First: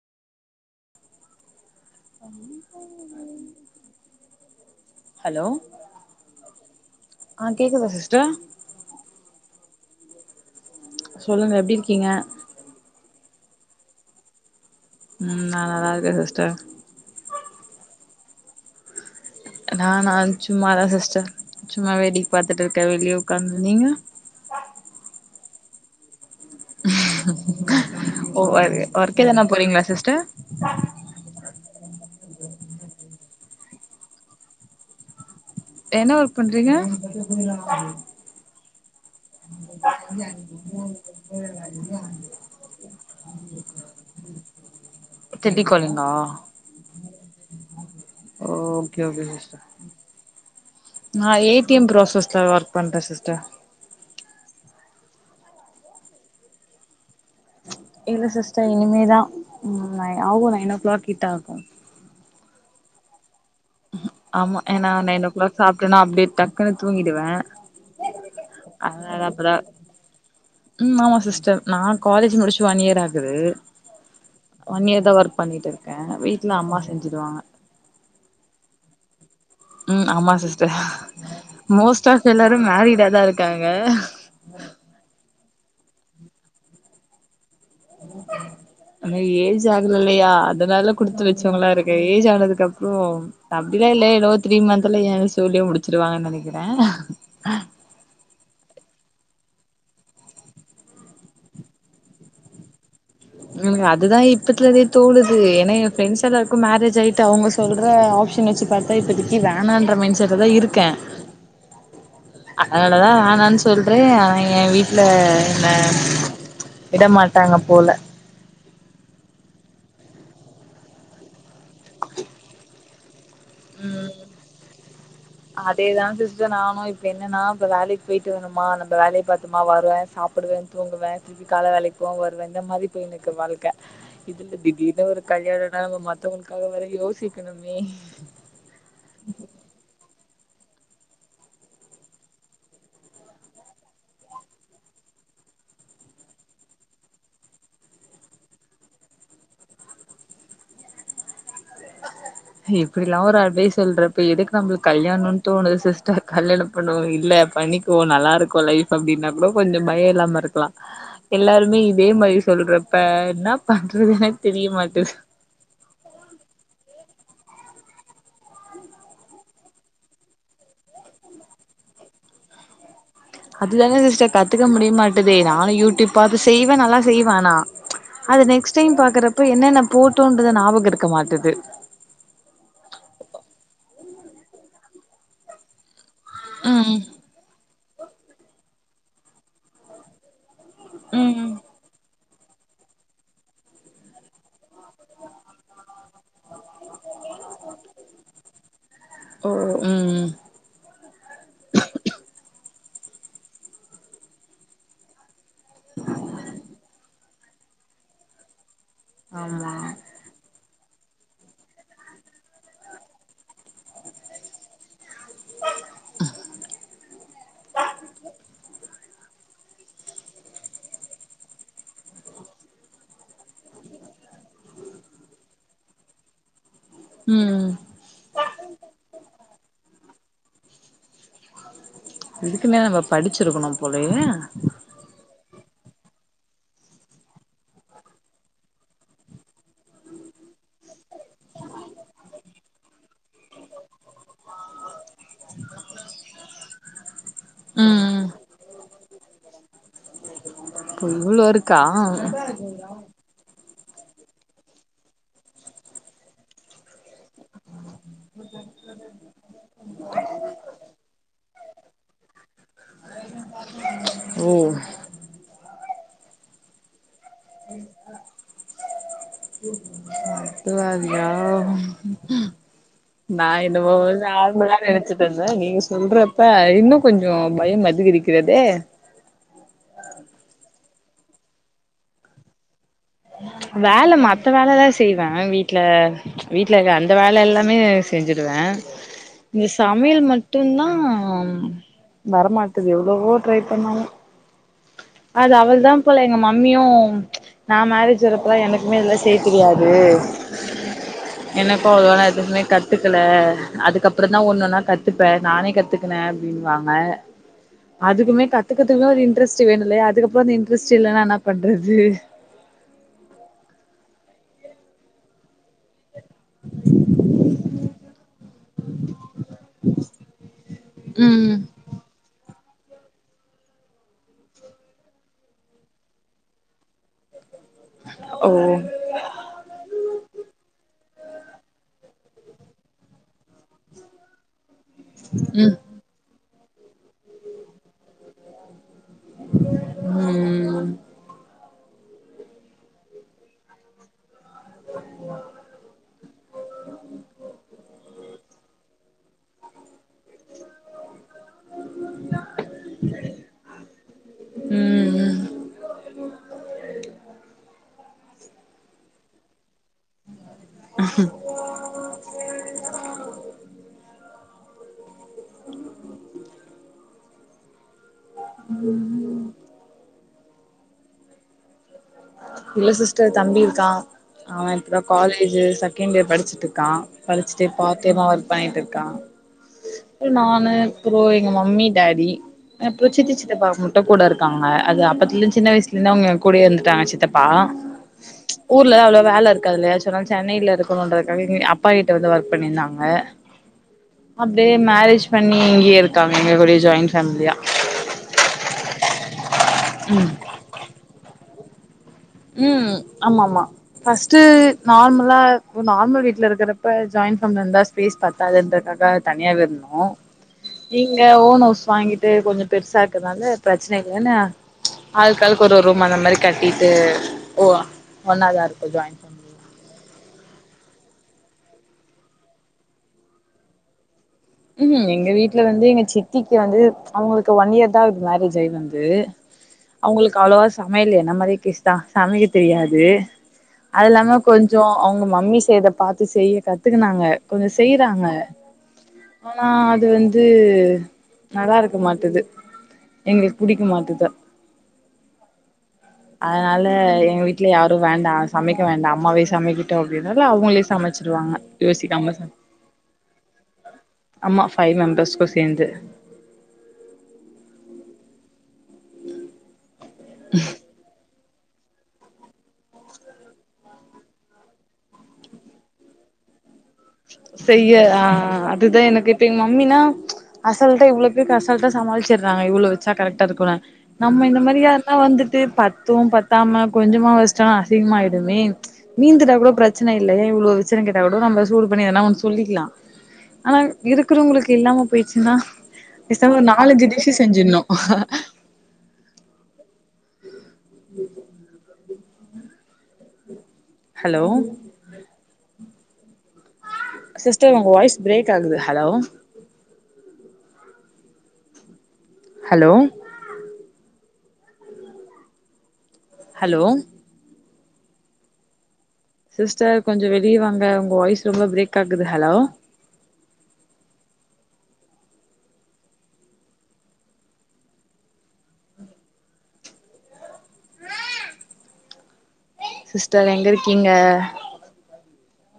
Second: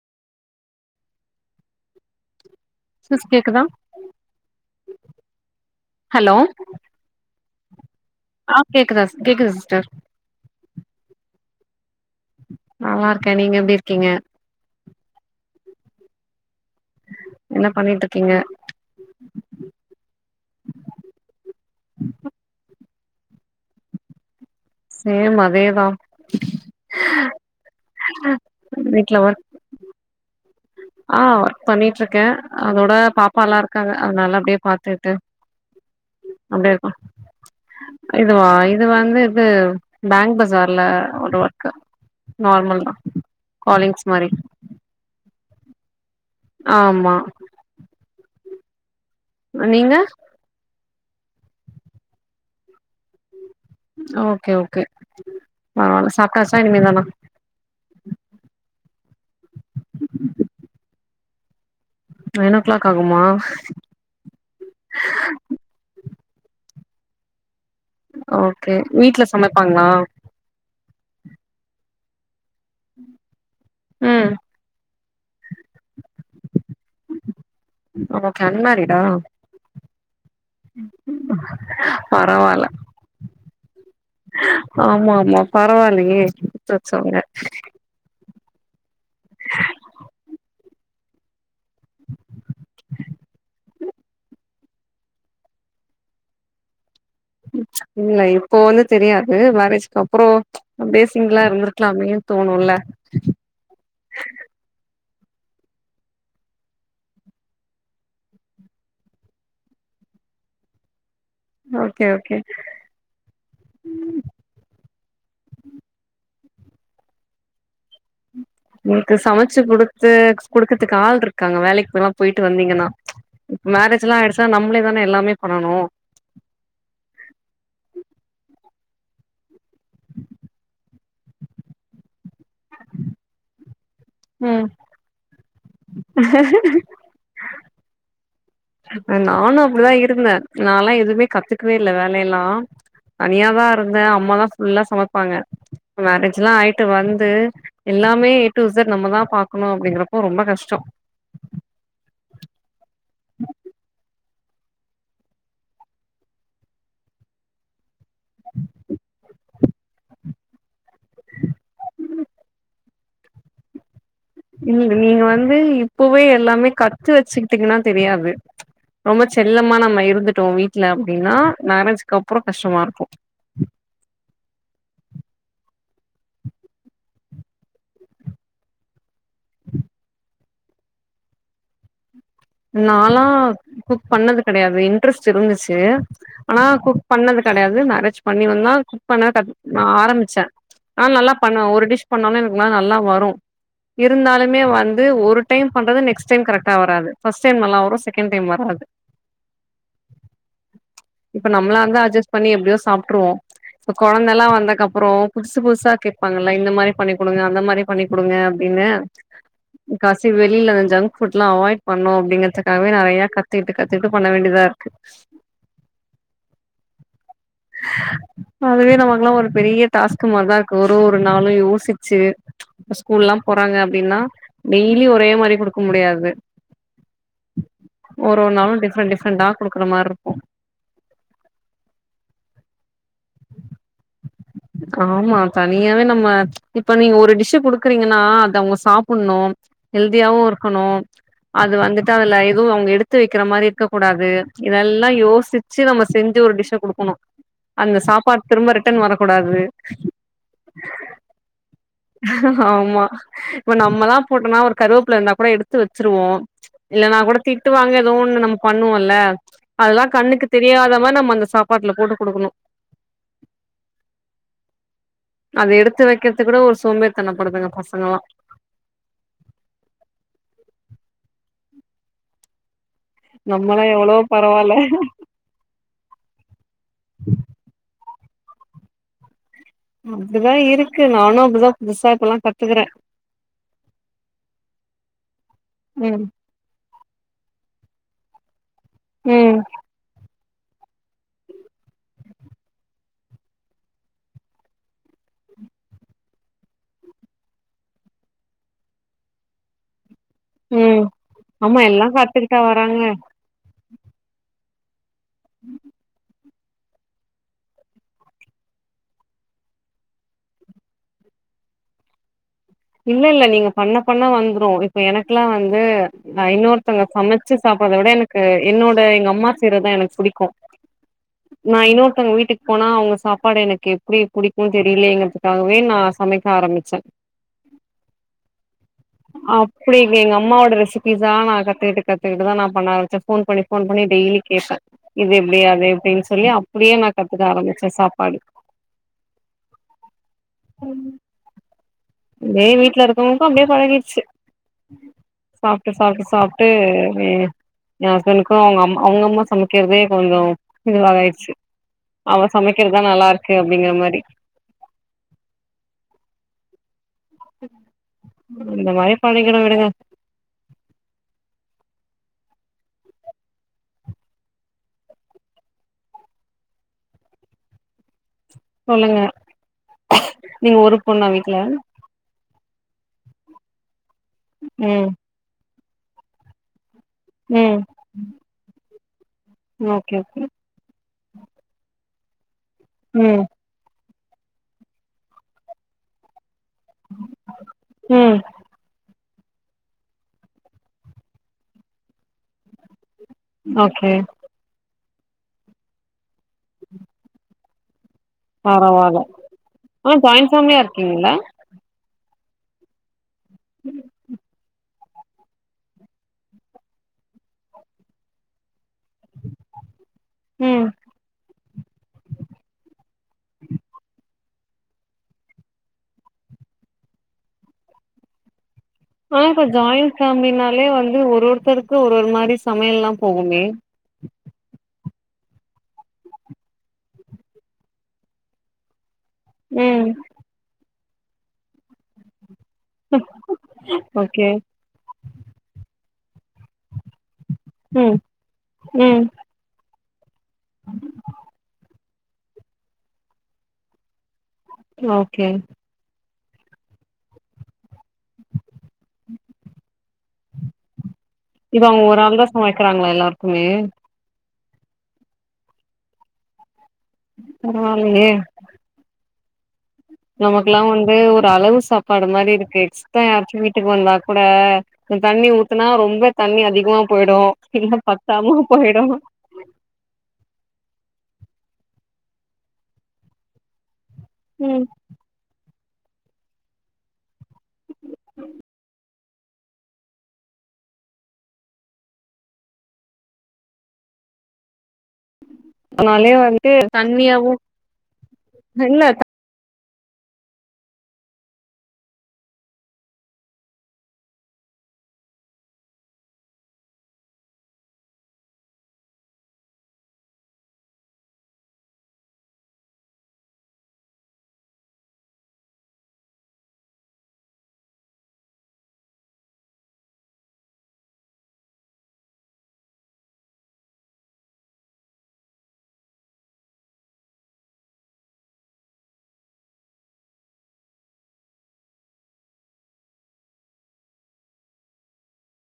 ?? Sis கேக்குதா hello hello ஆ கேக்குதா சிஸ்டர் ஆ கேக்குதா சிஸ் கேக்குது சிஸ்டர் சொல்லுங்க எப்டி இருக்கீங்க நல்லாருக்கே நீங்க எப்டி இருக்கீங்க ம் நா நல்லாருக்கே சிஸ்டர் என்ன பண்ணிட்டு இருக்கீங்க நானா சும்மாதா சிஸ்டர் சும்மா வேடிக் பாத்துட்ருக்கே வெளியே உக்காந்து நீங்க சேம் அதே தா ஓ ஒர் வீட்ல ஒர்க்கு எதுனா ஒர்க் போறீங்ளா சிஸ்டர் ஆ ஒர்க் பண்ணிட்ருக்கே அதோட பாப்பா எல்லா இருக்காங்க அதனால அப்டியே பாத்து என்ன ஒர்க் பண்றீங்க இதுவா இது வந்து இது பேங்க் பஜார்ல ஒரு ஒர்க்கு நார்மல் தா காலிங்ஸ் மாரி டெட்டிகாலிங்கா ஆமா ஓகே ஓகே சிஸ் நீங்க நா ஏ டி எம் க்ராசஸ்ல ஒர்க் பண்ற சிஸ்டர் ஓகே ஓகே அ சாப்ட்டாச்சா இனிமேல் தானா இல்ல சிஸ்டர் இனிமே தா ம் நை ஆகு நைன் ஓ க்ளாக் கிட்ட ஆகு நைன் ஓ க்ளாக் ஆகுமா ஆமா ஏனா நைன் ஓ க்ளாக் சாப்ட்னா அப்டியே டக்குனு தூங்கிடுவே ஓகே அதனால வீட்ல அப்பதா சமைப்பாங்ளா ம் ஆமா சிஸ்டர் நா காலேஜ் முடிச்சி ஒன் இயர் ஆகுது ம் ஒன்னியர் தா ஒர்க் பண்ணிட்ருக்கே வீட்ல அம்மா செஞ்சிடுவாங்க ஓகே அன்மேரிடா ம் ஆமா சிஸ்டர் மோஸ்ட் ஆப் எல்லாரு மேரிடா தா இருக்காங்க ஆமாமா பரவால்லயே குடுத்து வெச்சவுங்க ம் ஹீம் ஆனா ஏஜ் ஆகல இல்லையா அதனால குடுத்து வெச்சவ்ங்ளா இருக்கே ஏஜ் ஆனதுக்கப்றோ அப்டிலா இல்ல இன்னு த்ரீ மந்த்துல ஏ சோலிய முடிச்சிருவாங்கன் நெனைக்கிறே இல்ல இப்போ ஒன்னு தெரியாது மேரேஜ்க்கப்றோ அப்டியே சிங்கிளா இருந்திருக்கலாமேன் தோணுல்ல ம் அதுதா இப்பத்துலவே தோணுது ஏனா எ ஃப்ரெண்ட்ஸ் எல்லாருக்கு மேரேஜ் ஆயிட்டு அவுங்க சொல்ற ஆப்ஷன் வெச்சி பாத்தா இப்பத்திக்கி வேணான்ற மைண்ட் செட்ல தா இருக்கே ஓகே ஓகே அ அதனாலதா வேணான்னு சொல்றே ஆனா என் வீட்டு்ல என்ன விடமாட்டாங்க போல உங்களுக்கு சமைச்சு குடுத்து குடுக்கறதுக்கு ஆள் இருக்காங்க வேலைக்குல்லா போய்ட்டு வந்தீங்கன்னா இப்ப மேரேஜ் எல்லா ஆயிடுச்சுனா நம்பளே தானே எல்லாமே பண்ணணு இததா சிஸ்டர் நானு இப்ப என்னன்னா இப்ப வேலைக்கு போய்ட்டு வரமா நம்ம வேலைய பாத்தமா வருவே சாப்டுவே தூங்குவே திருப்பி கால வேலைக் போவ வருவே இந்த மாரி போய்ன்டு இருக்கு வாழ்க்க இதுல ம் திடிர்னு ஒரு கல்யாணம்னா நம்ம மத்தவங்களுக்காக வேற யோசிக்கணுமே நானு அப்டிதா இருந்தே நாலா எதுவுமே கத்துக்கவே இல்ல வேலையெல்லா தனியாதா இருந்தே அம்மாதா ஃபுல்லா சமப்பாங்க மேரேஜ் எல்லா ஆய்ட்டு வந்து எல்லாமே ஏ டு இசட் நம்ம தா பாக்கணு அப்டிங்கிறப்போ ரொம்ப கஷ்டோ இப்டிலா ஒரு அட்வைஸ் சொல்ற இப்ப எதுக்கு நம்பளுக்கு கல்யாணோன் தோணுது சிஸ்டர் கல்யாண பண்ணுவோ இல்ல பண்ணி போ நல்லா இருக்கு லைஃப் அப்டின்னா கூட கொஞ்சோ பய இல்லாம இருக்கலா எல்லாருமே இதே மாரி சொல்றப்ப என்ன பண்றது எனக் [inaudible] நீங்க வந்து இப்பவே எல்லாமே கத்து வச்சுக்கிட்டீங்கன்னா தெரியாது ரொம்ப செல்லமா நம்ம இருந்துட்டோ வீட்டுல அப்டின்னா மெரேஜ்க்கு அப்றோ கஷ்டமா இருக்கு அதுதானே சிஸ்டர் கத்துக்க முடிய மாட்டேதே நானு யூடியூப் அது செய்வே நல்லா செய்வே ஆனா அது நெக்ஸ்ட் டைம் பாக்குறப்ப என்னென்ன போட்டோன்ற ஞாபக இருக்க மாட்டுது நாலா குக் பண்ணது கெடையாது இன்ட்ரெஸ்ட் இருந்துச்சு ஆனா ம் குக் பண்ணது கெடையாது மேரேஜ் பண்ணி வந்தா குக் பண்ண ஆரம்பிச்சே ஆனா நல்லா ம் பண்ணுவே ஒரு டிஷ் பண்ணாலு எனக்குல நல்லா வரு இருந்தாலுமே வந்து ஒரு டைம் பண்றது நெக்ஸ் ஸ் டைம் கரெக்டா வராது ஃபர்ஸ்ட் டைம் நல்லா வரு செகண்ட் டைம் வராது ம் இப்ப நம்மளா இருந்தா அட்ஜஸ்ட் பண்ணி எப்டியோ சாப்ட்ருவோ இப்ப கொழந்தைல்லா வந்தக்க அப்றோ புதுசு புதுசா கேட்பாங்கல்ல இந்த மாரி பண்ணி குடுங்க அந்த மாரி பண்ணி குடுங்க அப்டின்னு ஆமா கஷ் செரி வெளில அந்த ஜங்க் ஃபுட்டலா அவாய்ட் பண்ணோ அப்டிங்கறதுக்காகவே நெறைய கத்திட்டு கத்திட்டு பண்ண வேண்டியதா இருக்கு அதுவே நமக்குகெல்லா ஒரு பெரிய டாஸ்கு மாரிதா இருக்கு ஒரு ஒரு நாளு யோசிச்சு ஸ்கூல்லா போறாங்க அப்டின்னா டெய்லி ஒரே மாரி குடுக்க முடியாது ம் ம் ஒரு ஒரு நாளு டிஃப்ரண்ட் டிஃரெண்ட்டா குடுக்கற மார் இருக்கோ இதுக்குன்னே நம்ப படிச்சிருக்கணு போலயே ஆமா தனியாவே நம்ம இப்ப நீங்க ஒரு டிஷ் குடுக்குறீங்கன்னா அத அவுங்க சாப்ட்ணு ஹெல்தியாவு இருக்கணு அது வந்துட்டு அதுல எதுவு அவுங்க எடுத்து வக்கிற மாரி இருக்க கூடாது இதெல்லா யோசிச் சி நம்ம செஞ்சு ஒரு டிஷ்ஷ குடுக்கணோ அந்த ம் சாப்பாடு திரும்ப ரிட்டர்ன் வரக்கூடாது இப்போ இவ்வளோ இருக்கா ஆமா இப்ப நம்மள போட்டோம்னா ஒரு கருவேப்புல இருந்தா கூட எடுத்து வச்சிருவோ இல்ல நா கூட திட்டு வாங்க ஏதோ ஒன்னு நம்ம பண்ணுவோம்ல அதெல்லா கண்ணுக்கு தெரியாத மாரி நம்ம அங்க சாப் பாட்ல போட்டு குடுக்கணு ம் அது எடுத்து வக்கிறது கூட ஒரு சோம்பேறி தனப்படுதுங்க பசங்களல்லா இது வேறயா நா நம்மல்லா என்னமோ எவ்ளோ பரவால்ல நார்மலா நெனச்சிட் ருந்த நீங்க சொல்றப்ப இன்னு கொஞ்சோ பய அதிகரிக்கதே அப்டிதா இருக்கு நானு அப்டிதா புதுசா இப்பதா கத்துக்குற வேல மத்த வேலலா செய்வ வீட்ல ம் வீட்ல இருக்க அந்த வேல எல்லாமே செஞ்சுடுவ ம் இந்த சாப் மில் மட்டுதா வரமாட்டது எவ்ளவோ ட்ரை பண்ணாலு அது அவ்ளதா போல எங்க மம்மியு நா மேரேஜ் வரப்பதா எனக்குமே இதெல்லா செய்ய தெரியாது ம் ஆமா எனக்கு எல்லா அவ்ளவா நா கத்துக்கிட்டா எதுமே வராங்க கத்துக்கல அதுக்கப் பறந்தா ஒன் ஒன்னா கத்துப்ப நானே கத்துக்கின ம்பாங்க அதுக்குமே கத்துக்கறதுக்குலா ஒரு இன்ட்ரெஸ்ட் வேணுல்லயா அதுக்கப்பற அந்த இன்ட்ரெஸ்ட் இலலனா என்ன பண்றது இல்லல்ல நீங்க பண்ண பண்ண வந்ரு இப்ப எனக்குலா வந்து நா இன்னொருத்தவங்க சமைச்சு சாப்றத விட எனக்கு என்னோட எங்க அம்மா செய்றதா எனக்கு புடிக்கு ம் நா இன்னொருத்தங்க வீட்டுக் போனா அவங்க சாப்பாடு எனக்கு எப்டி புடிக்குன் தெரிலயேங்கிறதுக்காகவே நா சமைக்க ஆரம்பிச்ச உம் [inaudible] ஓ அப்டி வி எங்க அம்மாவோட ரெசிபீஸ்ஸா நா கத்துக்குட்டு கத்துக்குட்டுதா நா பண்ண ஆரம்பிச்ச ஃபோன் பண்ணி ஃபோன் பண்ணி டெய்லி கேப்ப இது எப்டி ம் அது எப்டின் சொல்லி அப்டியே நா கத்துக்க ஆரம்பிச்ச சாப்பாடு ம் அம் மே வீட்ல இருக்கவங்களுக்கு அப்டியே பழகிடுச்சு சாப்ட்டு சாப்ட்டு சாப்ட்டு மே ஏ ஹஸ்பண்டுக்கு அவங்க அம் அவங்க அம்மா சமைக்றதே கொஞ்சோ இதுவாக ஆய்டுச்சு அவ சமைக்கிறதுதா நல்லாருக்கு அப்டிங்கிற மாரி ம் ம் இந்த மாரி பண்ணிக்கிட்டு விடுங்க [inaudible] உஹ [inaudible] சொல்லுங்க நீங்க ஒரு பொண்ணா வீட்ல இல்ல சிஸ்டர் தம்பி இருக்கா அவ இப்பதா ம் காலேஜ் ஜு செகண்ட் இயர் படிச்சுட்டு இருக்கா படிச்சுட்டு ம் பார்ட் டைமா ஒர்க் பண்ணிட்டு இருக்கா.. ஓகே ஓகே நானு ப்ரோ எங்க மம்மி டாடி அப்றோ சித்தி ம் சித்தப்பா அத்த கூட இருக்காங்க அது அப்பத்துல சின்ன வயசுல இருந்து அவங்க ஏ கூடயே இருந்துட்டாங்க சித்தப்பா ம் ஊர்லதா அவ்ளோ வேல இருக்காதுல்லயா சொன்னாங்க சென்னையில இருக்கணுன்றதுக்காக அப்பா கிட்ட வந்து ஒர்க் பண்ணியிருந்தாங்க ஓகே அப்டியே மேரேஜ் பண்ணி இங்கயே இருக்காங்க எங்க கூட ஜாயிண்ட் ஃபேமிலியா பரவால்ல ஆனா ம் ஜாயிண்ட் ஃபேமிலியா இருக்கீங்கள ம் ஆமா ஆமா ஃபர்ஸ்ட்டு நார்மலா நார்மல் வீ்ட்ல இருக்கிறப்ப ஜாயின் ஃபேமிலி இருந்தா ஸ்பேஸ் பத்தாதுன்றதால இப்பதா தனியாவே இருந்தோ ம் இங்க ஓன் ஹவுஸ் வாங்கிட்டு கொஞ்சோ பெருசா இருக்கனால பிரச்சன இல்லனா ஆளுக்க்காள் ஒரு ஒரு ரூமா அந்த மாரி கட்டிட்டு ஓ ஒன்னாதா இருக்கோ ஜாய்ண்ட் பே ஆனா இப்ப ஜாய்ண் ஃபேமிலினாலே வந்து ஒரு ஒருத்தருக்கு ஒரு ஒரு மாரி சமையல்லா போகுமே ம்ஹ்ம் எங்க வீட்ல வந்து எங்க சித்திக்கு வந்து அவங்களுக்கு ஒன் இயர்தா ஆகுது மேரேஜ் ஆயி வந்து ம் அவங்களுக்கு அவ்ளவா சமையல என்ன மாரி கேஷ்தா சமைக்க தெரியாது அது இல்லாம ஓகே கொஞ்சோ அவங்க மம்மி செய்த பாத்து செய்ய கத்துக்குனாங்க கொஞ்சோ செய்றாங்க உம் ஆனா அது வந்து நல்லா இருக் க்க மாட்டுது எங்களுக்கு பிடிக்க மாட்டுது ஓகே அதனால எங்க வீட்டல யாரு வேண்டாம் சமைக்க வேண்டா அம்மாவே சமைக்கிட்டு அப்டின்னால அவங்களே சமைச்சிருவாங்க இப்ப அவங்க ஒரு யோசிக்காம ஆள்தா சமைக்கிறாங்களா எல்லாருக்குமே ஆம்மா ஃபைவ் மெம்பர்ஸ்க்கு சேர்ந்து பரவால்லயே நமக்குல்லா வந்து ஒரு அளவு சாப்பாடு மாரி இருக்கு எக்ஸ்டரா யாராச்சு வீட்டுக்கு வந்தா கூட தண்ணி ஊத்னா ரொம்ப தண்ணி அதிகமா போயிடும் செய்ய இல்ல ஆ பத்தாம அதுதா போயிடும் எனக்கு இப்ப எங்க மம்மினா அசால்ட்டா இவ்வுளத்தயும் அசால்ட்டா சமாளிச்சுடுறாங்க இவ்வளவ் வச்சா கரெக்டா இருக்குனு நம்ம இந்த மாதிரி ம் யாருல்லா வந்துட்டு பத்து பத்தாம கொஞ்சமா வச்சா அசிங்கமாயிடுமே மீந்துட்டா கூட பிரச்சன இல்லை இவ்ளோ வெச்சனு கேட்டா கூட நம்ம சூடு பண்ணி எதன்னா ஒன்னு சொல்லிக்கலா ஆனா இருக்கிறவங்களுக்கு இல்லாம போயிடுச்சுன்னா அதனாலயே பேசாம ஒரு வந்து நாலு அஞ்சு டிஷ் செஞ்சிருனு என்ன தா [inaudible] ஹலோ சிஸ்டர் உங்க வாய்ஸ் பிரேக் ஆகுது ஹலோ ஹலோ ஹலோ சிஸ்டர் கொஞ்சோ வெளியவாங்க உங்க வாய்ஸ் ரொம்ப பிரேக் ஆகுது ஹலோ சிஸ்டர் எங்க இருக்கீங்க